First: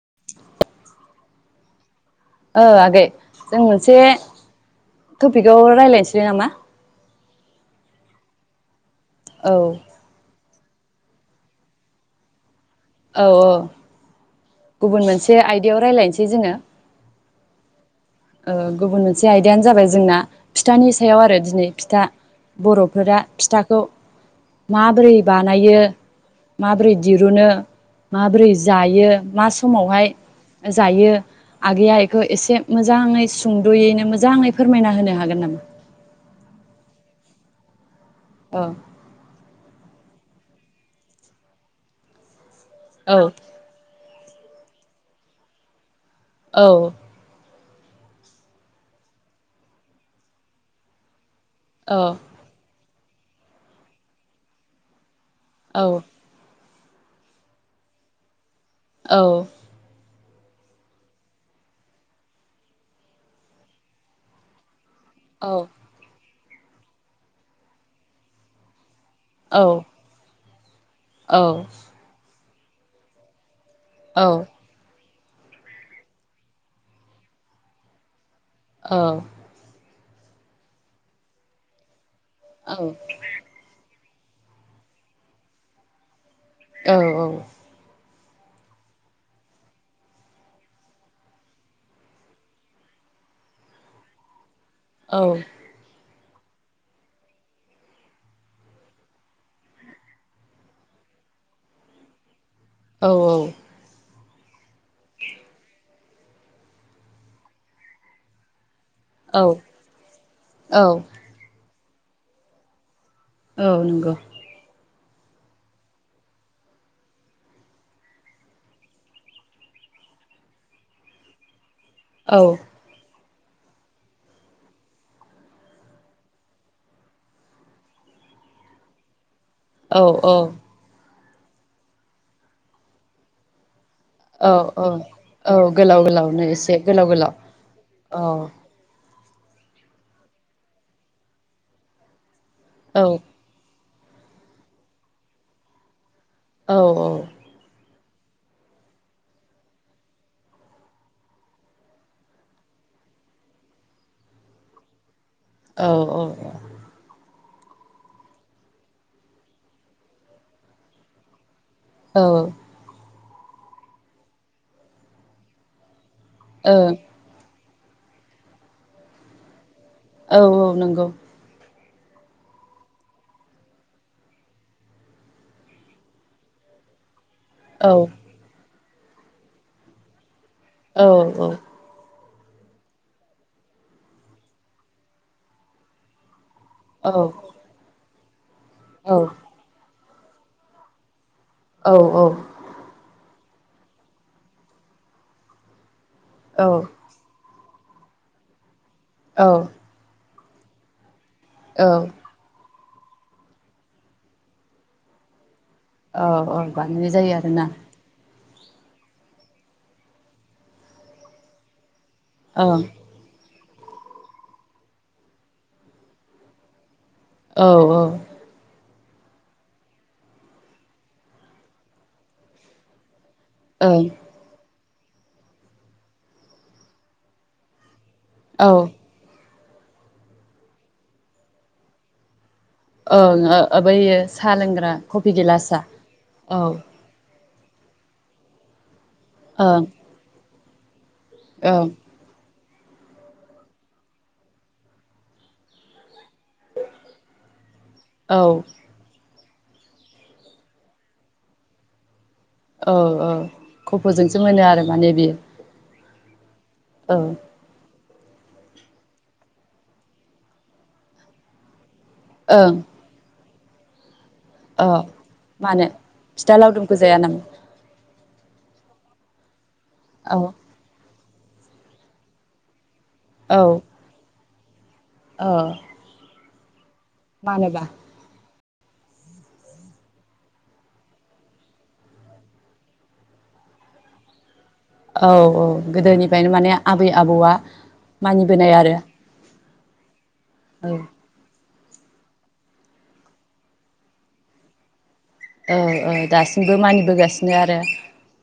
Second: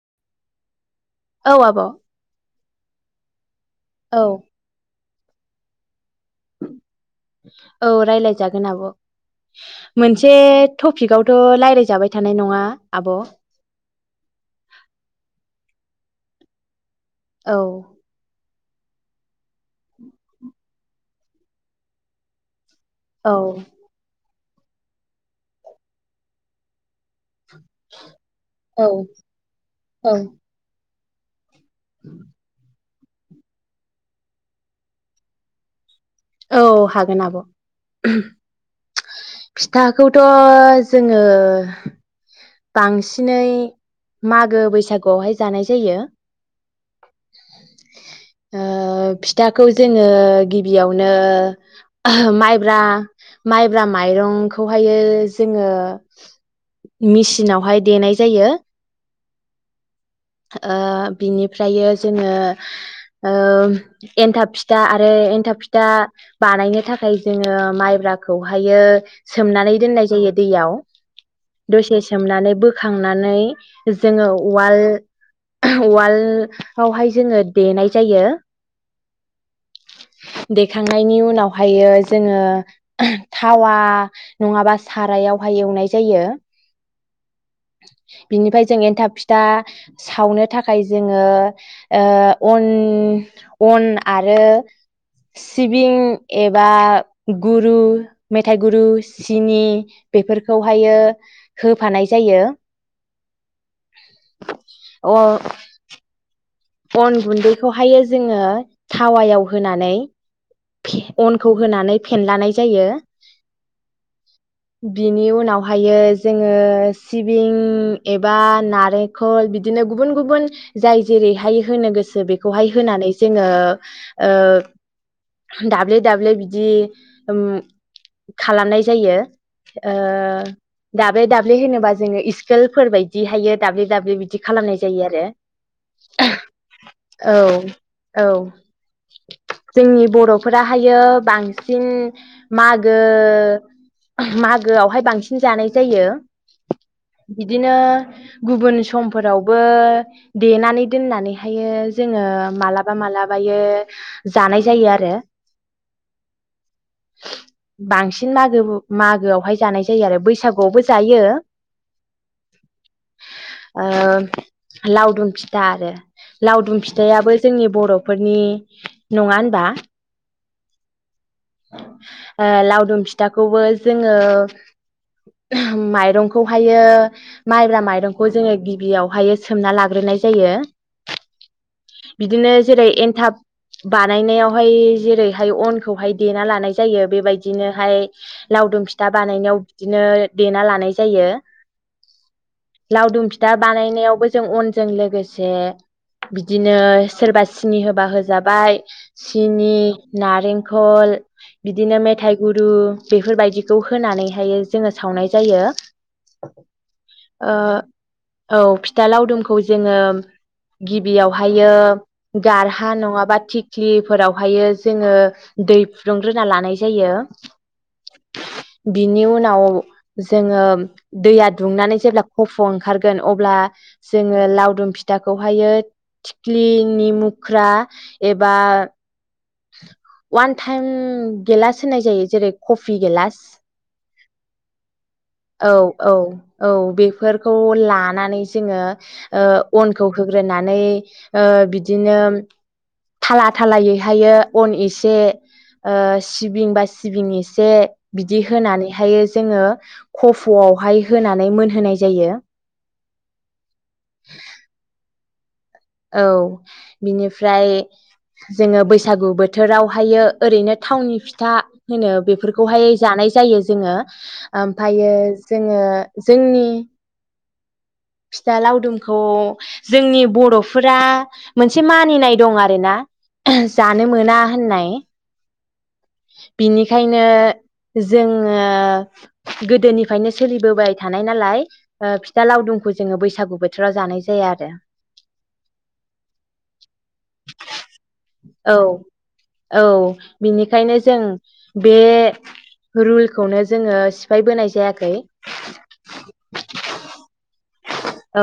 [inaudible] औ आब' ओ आगै जों मोनसे औ टपिकाव रायज्लायनोसैलाय नामा औ रायलायजागोन आब' औ मोनसे टपिकआवथ' रायलायजाबाय थानाय नङा औ औ गुबुन मोनसे आइ बिदियाव रायज्लायनोसै जोङो औ ओ गुबुन मोनसे आयदायानो जाबाय जोंना फिथानि सायाव आरो दिनै फिथा बर'फोरा औ फिथाखौ माबोरै बानायो माबोरै दिरुनो माबोरै जायो मा समावहाय औ जायो आगैया एखौ एसे मोज जाङै सुंद'यैनो मोजाङै फोरमायना होनो हागोन नामा औ हागोन आब' अ फिथाखौथ' जोङो औ बांसिनै मागो बैसागुआवहाय जानाय जायो औ ओ फिथाखौ जोङो गिबियावनो ओहो माइब्रा माइब्रा माइरंखौहायो जोङो औ [inaudible] मिसिनावहाय देनाय जायो। औ ओ बिनिफ्रायो जोङो ओम एन्थाब फिथ था आरो औ एन्थाब फिथा बानायनो थाखाय जोङो माइब्राखौहायो औ सोमनानै दोननाय जायो। दैयाव। औ दसे सोमनानानै बोखांनानै जोङो उवाल उवालयावहाय जोङो देनाय जायो। ओ देखांनायनि उनावहायो जोङो औ थावा नङाबा सारायावहाय एवनाय जायो। औ औ। बिनिफाय जों एन्थाब फिथा सावनो थाखाय जोङो ओ अन अन आर आरो सिबिं एबा गुरु मेथाइ गुरु सिनि बेफोरखौहायो होफानाय जायो। औ औ। अ अन गुन्दैखौहायो जोंङो थावायाव होनानै औ फे अनखौ होनानै फेेन लानाय जायो। औ नंगौ बिनि उनावहायो जोंङो सिबिं एबा नारेखल बिदिनो गुबुन गुबुन जाय जेरै हायो होनो गोसो औ बेखौहाय होनानै जोंङो ओ दाब्ले दाब्ले बिदि उम खालामनाय जायो। ओ औ दाब दाब्ले दाब्ले होनोबा जोंङो इस्केलफोर बायदि हायो दाब्ले दाब्ले बिदि औ खालामनाय जायो आरो गोलाव गोलावनो एसे गोलाव गोलाव औ जोंनि बरफोराहायो बांसिन मागो औ मागोआवहाय बांसिन जानाय जायो औ बिदिनो गुबुन समफोरावबो देनानै दोननानैहायो जोंङो मालाबा मालाबायो जानाय जायो आरो औ औ औ बांसिन मागो मागोआवहाय जानाय जायो आरो बैसागुआवबो जायो औ ओ लाावदुम फि दा आरो ओ लावदुम फिथायाबो जोंनि बरफोरनि नङा होनबा औ औ नोंगौ ओ लावदुम फिथाखौबो जोंङो माइरंखौहायो माइब्रा औ माइरंखौ जोंङो गि बियावहाय सोमना लाग्रोनाय जायो औ औ बिदिनो जेरै एनथाब बानायनायावहाय जेरैहाय अनखौहाय देना लानाय जायो औ बेबायदिनोहाय लावदुम फिथा औ बानायनायाव बिदि बिदिनो देना लानाय जायो औ औ दा बानायनायावबो जों अनजों लो गोसे औ बिदिनो सोरबा सिनि होबा होजाबाय सिनि नार रिंखल औ बिदिनो मेथाइ गुरु बेफोरबायदिखौ होनानैहाय जोङो सावनाय जायो। औ औ बानायनाय जायो ओ आरोना। औ फिथा लावदुमखौ जोङो गिबियावहायो औ गारहा नङाबा थिग ख्लिफोरावहायो जोङो दै फुदुंग्रोना लानाय जायो औ औ । बिनि उनाव जोङो दैया दुंनानै जेब्ला खफ' ओंखारगोन अब्ला औ ओं जों लावदुम फिथाखौहायो थिख्लिनि मुख्रा एबा औ अवान टाइम गेलासो होननाय जायो जेरै कफि औ गेलास ओ बैयो साहा लोंग्रा कफि गिलासआ औ । खौ लानानै जोङो ओ ओं अनखौ होग्रोनानै नै ओ ओं बिदिनो थाला थालायैहायो अन एसे ओ सिबिं बा सिबिं एसे औ बिदि होनानैहायो जोङो कफ' आवहाय होनानै मोनहोनाय जायो । औ औ । खफ'जोंसो मोनो आरो माने बेयो । औ । बिनिफ्राय जोङो बैसागु बोथोरावहायो ओरैनो थावनि फिथा होनो ओं बेफोरखौहाय जानाय जायो । जोङो औ ओमफायो जोङो मानो फिथा जोंनि लावदुमखौ जाया नामा फिथा लावदुमखौ जोंनि औ बर'फोरा मोनसे मानिनाय दं आरो ना । जानो मोना होननाय । अ । बिनि खायनो जों ओ गोदोनिफ्रायनो सोलिबोबाय थानाय नालाय फिथा लावदुमखौ जोङो बैसागु बोथोराव जानाय जाया आरो । औ औ गोदोनिफ्रायनो माने आबै आबौआ मानिबोनाय औ आरो । औ बि ओंखायनो जों बे रुलखौनो जोंङो सिफायबोनाय जायाखै औ औ दासिमबो मानिबोगासिनो आरो औ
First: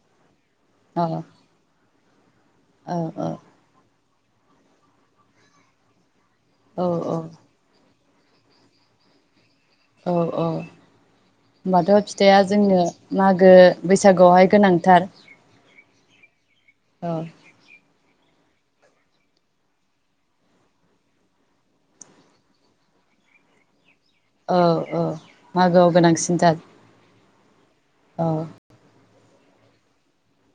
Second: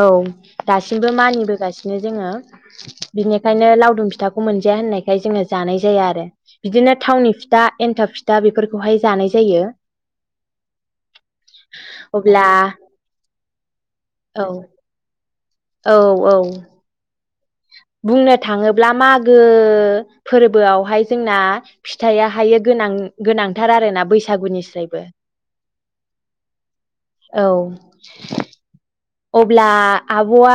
औ दासिमबो मानिबोगासिनो बिदिनो जोंङो औ औ बिनिखायनो लावदुम फित फिथाखौ मोनजाया होननायखाय जोंङो जानाय जाया आरो औ बिदिनो थावनि फिथा एन्थाब फिथ दा बेफोरखौहाय जानाय जायो औ औ होनबाथ फिथाइया अब्ला जोंनो मागो बैसाग बैसागु औ आवहाय गोनांथार औ औ औ बुंनो थांङोब्ला मागो फोरबोआवहाय जोंना फिथाइआाहायो गोनां गोनांथार आरोना बैसागुनिस्रायबो ओ-ओऔ मागोआव गोनांसिन औ जागोन अब्ला आबआ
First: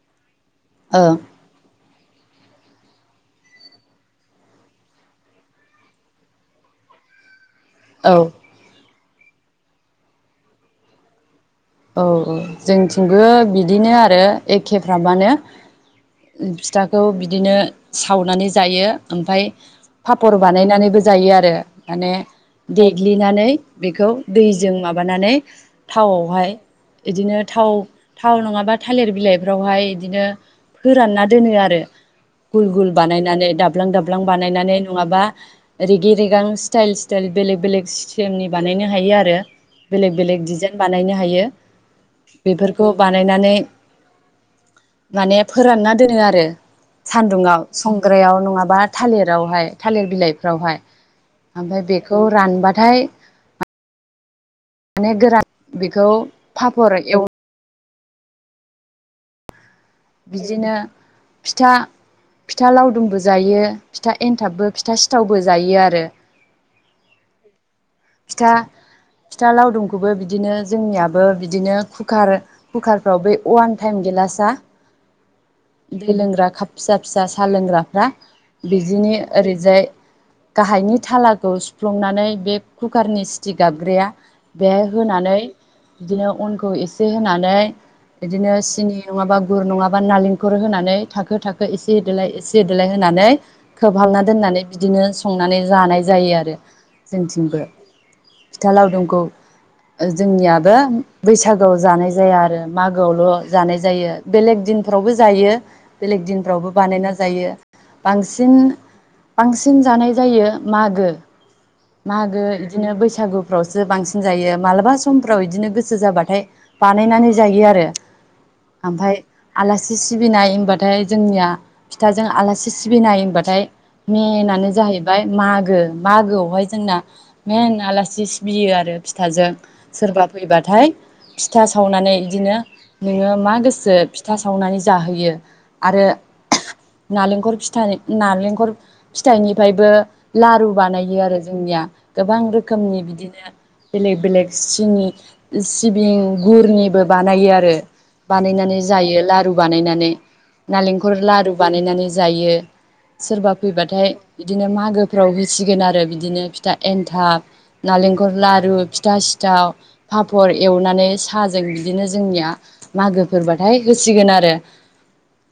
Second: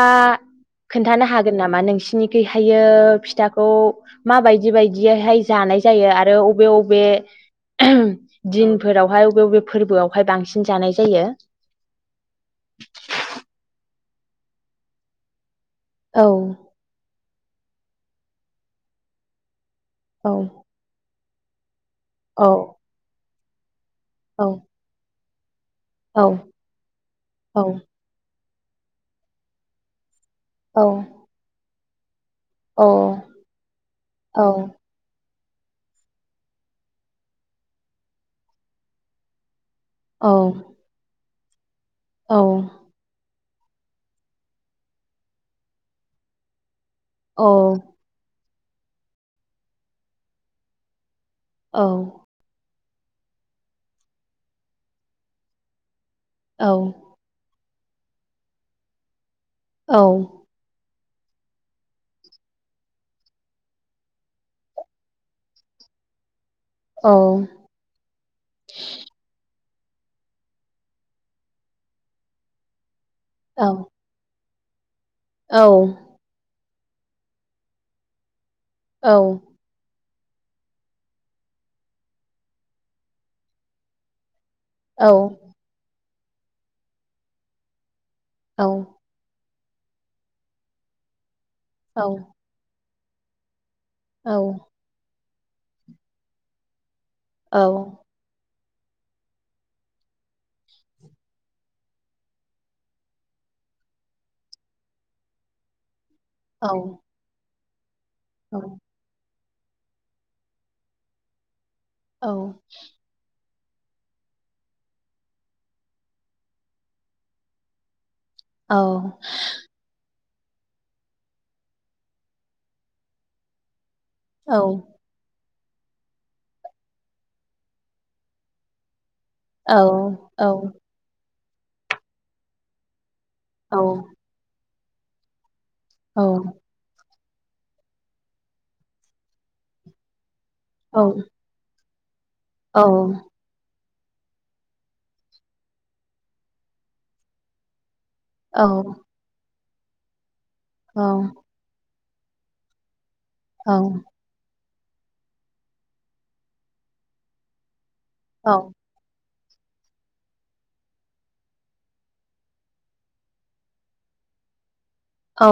औ खोन्थानो हागोन नामा नोंसि नि थिंहायो फिथाखौ माबायदि बायदियैहाय जानाय जायो आरो अबे अबे औ [unintelligible] दिन फोरावहाय बबे बबे फोरबोआवहाय बांसिन जानाय जायो औ औ जोंथिंबो बिदिनो आरो एखेफ्रामानो औ फिथाखौ बिदिनो सावनानै जायो ओमफ्राय औ पापर बानायनानैबो जायो आर दे माने औ देग्लिनानै बेखौ औ दैजों माबानानै औ थावआवहाय बिदिनो थाव थाव औ थाव नंङाबा थालिर बिलाइफ्रावहाय बिदिनो औ फोरानना दोनो आरो गुल औ गुल बानायनानै दाब्लां दाब्लां औ बानायनानै नंङाबा रेगि रेगां स्टाइल स्टाइल बेलेग बेलेग सटेमनि बानायनो हायो आरो बेलेग औ बेलेग डिजाइन बानायनो हायो औ बेफोरखौ बानायनानै माने फोरानना दोनो आरो । औ सान्दुङाव संग्रायाव नङा बा थालेरावहाय थालिर बिलाइफ्रावहाय । ओमफाय बेखौ रानबा थाय माने गोरान बि खौ औ पापर एव औ बिदिनो फिथा फिथा लावदुमबो जायो फिथा एन्थाबबो फिथा सिथावबो जायो आरो । औ । फिथा फिथा लावदुमखौबो बिदिनो जोंनियाबो बिदिनो कुकार कुकार फ्राव बे औ अवान औ टाइम गेलासा दै लोंग्रा खाफ । फिसा फिसा साहा लोंग्राफ्रा बिदिनि ओरैजाय गाहायनि थालाखौ सुफ्लंनानै बे कुकारनि सिटिक गाबग्राया बेआइ होनानै बिदिनो अनखौ एसे होनानै बिदिनो सिनि नङाबा गुर नङाबा नारेंखुर होनानै थाखो था खो एसे होदलाय एसे होदलाय होननानै खोबहाबना दोननानै बिदिनो संनानै जानाय जायो आरो । जोंथिंबो । फिथा लावदुमखौ जोंनियाबो बैसागोआव जानाय जाया आरो मागोआवल जानाय जायो बेलेग दिनफ्रावबो जायो । बेलेग दिनफ्रावबो बानायना जायो । बांसिन बांसिन जानाय जायो मागो । औ । बैसागुफ्रावसो बांसिन जायो मालाबा समफ्राव बिदिनो गोसो जाबाथाय बानायनानै जायो आरो । ओमफ्राय आलासि सि सिबिनाय होनबाथाय जोंनिया फिथाजों आलासि सिबिनाय होनबाथाय मेहेनानो जाहैबाय मागो गो मागोआवहाय जोंना मेन आलासि सिबियो आरो । फिथाजों सोरबा फैबाथाय फिथा सावनानै इदिनो नोङो मा गोसो फिथा सावनानै जाहोयो । औ । नालेंखर फिथाइ नालेंखर फिथाइनिफ्रायबो लारु बानायो आरो जोंनिया । गोबां रोखोमनि बिदिनो बेलेग बेलेग सिनि सिबिं गुरनिबो बानायो आरो । बानायनानै जायो लारु । बानायनानै । नालेंखर लारु बानायनानै ज जायो । सोरबा फैबाथाय दिनो मागोफ्राव होसिगोन आरो बिदिनो फिथा । एन्थाब । नालेंखर औ लारु फिथा सि थाव फाफर एवनानै साजों बिदिनो जोंनिया मागोफोरबाथाय होसिगोन आरो । औ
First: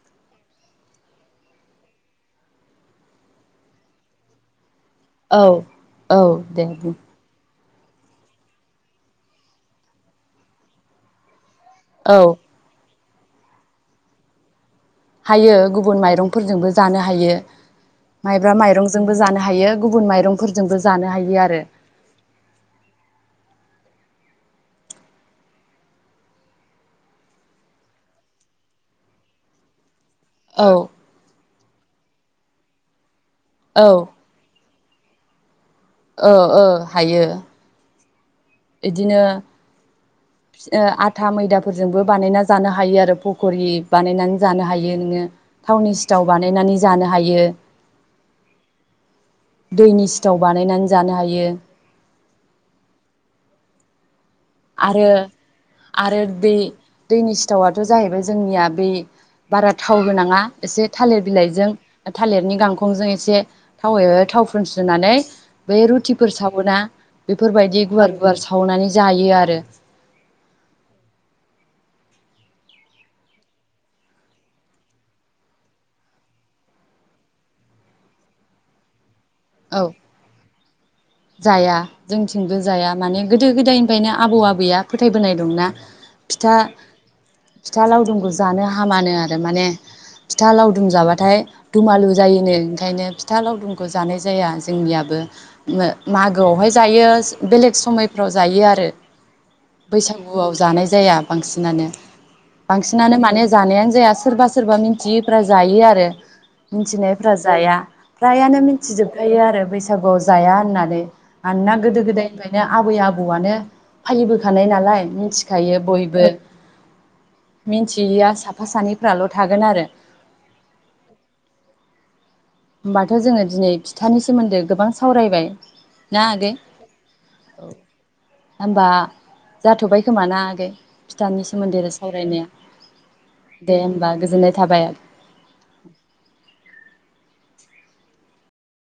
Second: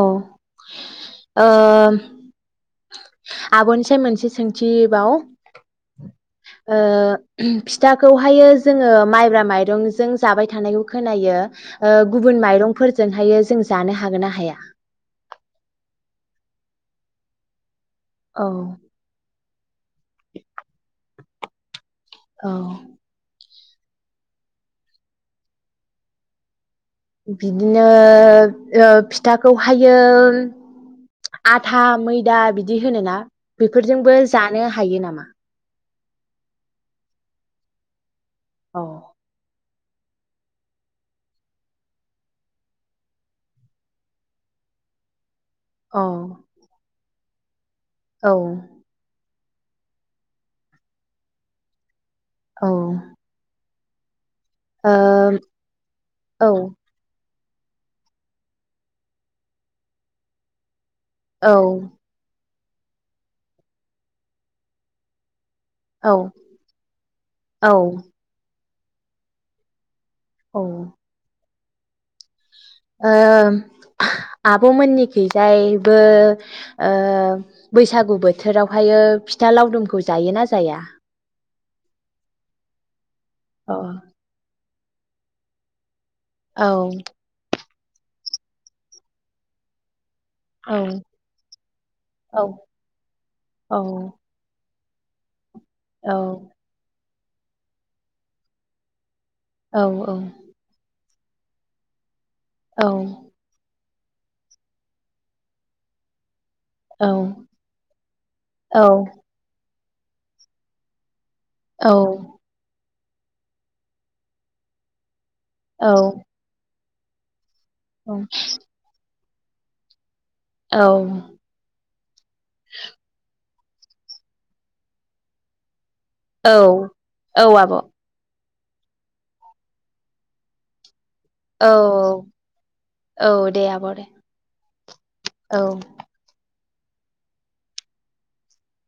ओ आब'निस मोनसे सोंथि । औ औ दे देबाव ओ बुं फि फिथाखौ हायो जोङो माइब्रा माइरंजों जाबाय थानायखौ खोनायो । ओ औ गुबुन माइरंफोर जों हायो जों जानो हागोन ना हाया? हायो गुबुन माइरंफोरजोंबो जानो हायो । औ माइब्रा माइरंजोंबो जानो हायो गुबुन माइरंफोरजोंबो जानो हायो आरो । औ बिदिनो ओ फिथाखौ हायो औ । [unintelligible] आथा मैदा बिदि दि होनोना? औ बेफोरजोंबो जानो हा हायो नामा औ औ हायो औ बिदिनो आथा मैदाफोरजोंबो बानायना जानो हायो आरो पकरि बानायनानै जानो हायो नोङो थावनि औ सिथाव बानायनानै जानो हायो औ दैनि सिथाव बानायनानै जानो हायो औ आरो आरो ओ दै दैनि सिथावथ' जाहैबाय जोंनिया बै बारा थाव होनांङा एसे थालिर औ बिलाइजों थालिरनि गां खंजों एसे थावै थावफ्रुनस्रिनानै बे रुटिफोर सावोना औ बेफोरबायदि गुवार गुवार साव सावनानै जायो आरो आरो औ ओ आब'मोननिखैजायबो ओ बैसागु बोथोरावहायो फि फिथा औ लावदुमखौ जायो ना जाया? जाया जोंथिंबो जाया माने गोदो औ गोदायनिफ्रायनो आबौ-आबैया फोथायबोनाय दंना फिथा औ फिथा लावदुमखौ जानो हामानो आरो माने फिथा औ लावदुम जाबाथाय दुमालु जायोनो ओंखायनो फिथा औ लावदुमखौ जानाय जाया दा जोंनियाबो उम औ मागोआवहाय जायो बेलेग समायफ्राव जायो आरो औ बैसागुआव जानाय जाया बांसिनानो औ बांसिनानो माने जानायानो जाया सोरबा सोरबा मिथियैफ्रा जायो आरो। मिथिनायफ्रा जाया फ्रायानो थिजोबखायो आरो बैसा बैसागुआव जाया होननानै मानोना औ गोदो गोदायनिफ्रायनो आबै आबौ आबौआनो फालिबोखानाय नालाय मिथि खायो बयबो मिन्थियिया साफा सानैफ्राल' थागोन आरो औ होमबाथ' जोङो दिनै फिथानि सोमोन्दै गोबां सावरायबाय। ना आगै औ औ आब' होमबा जाथ'बाय खोमाना आगै। फिथानि सोमोन्दै सावरायनाया दे होमबा गोजोननाय थाबाय। औ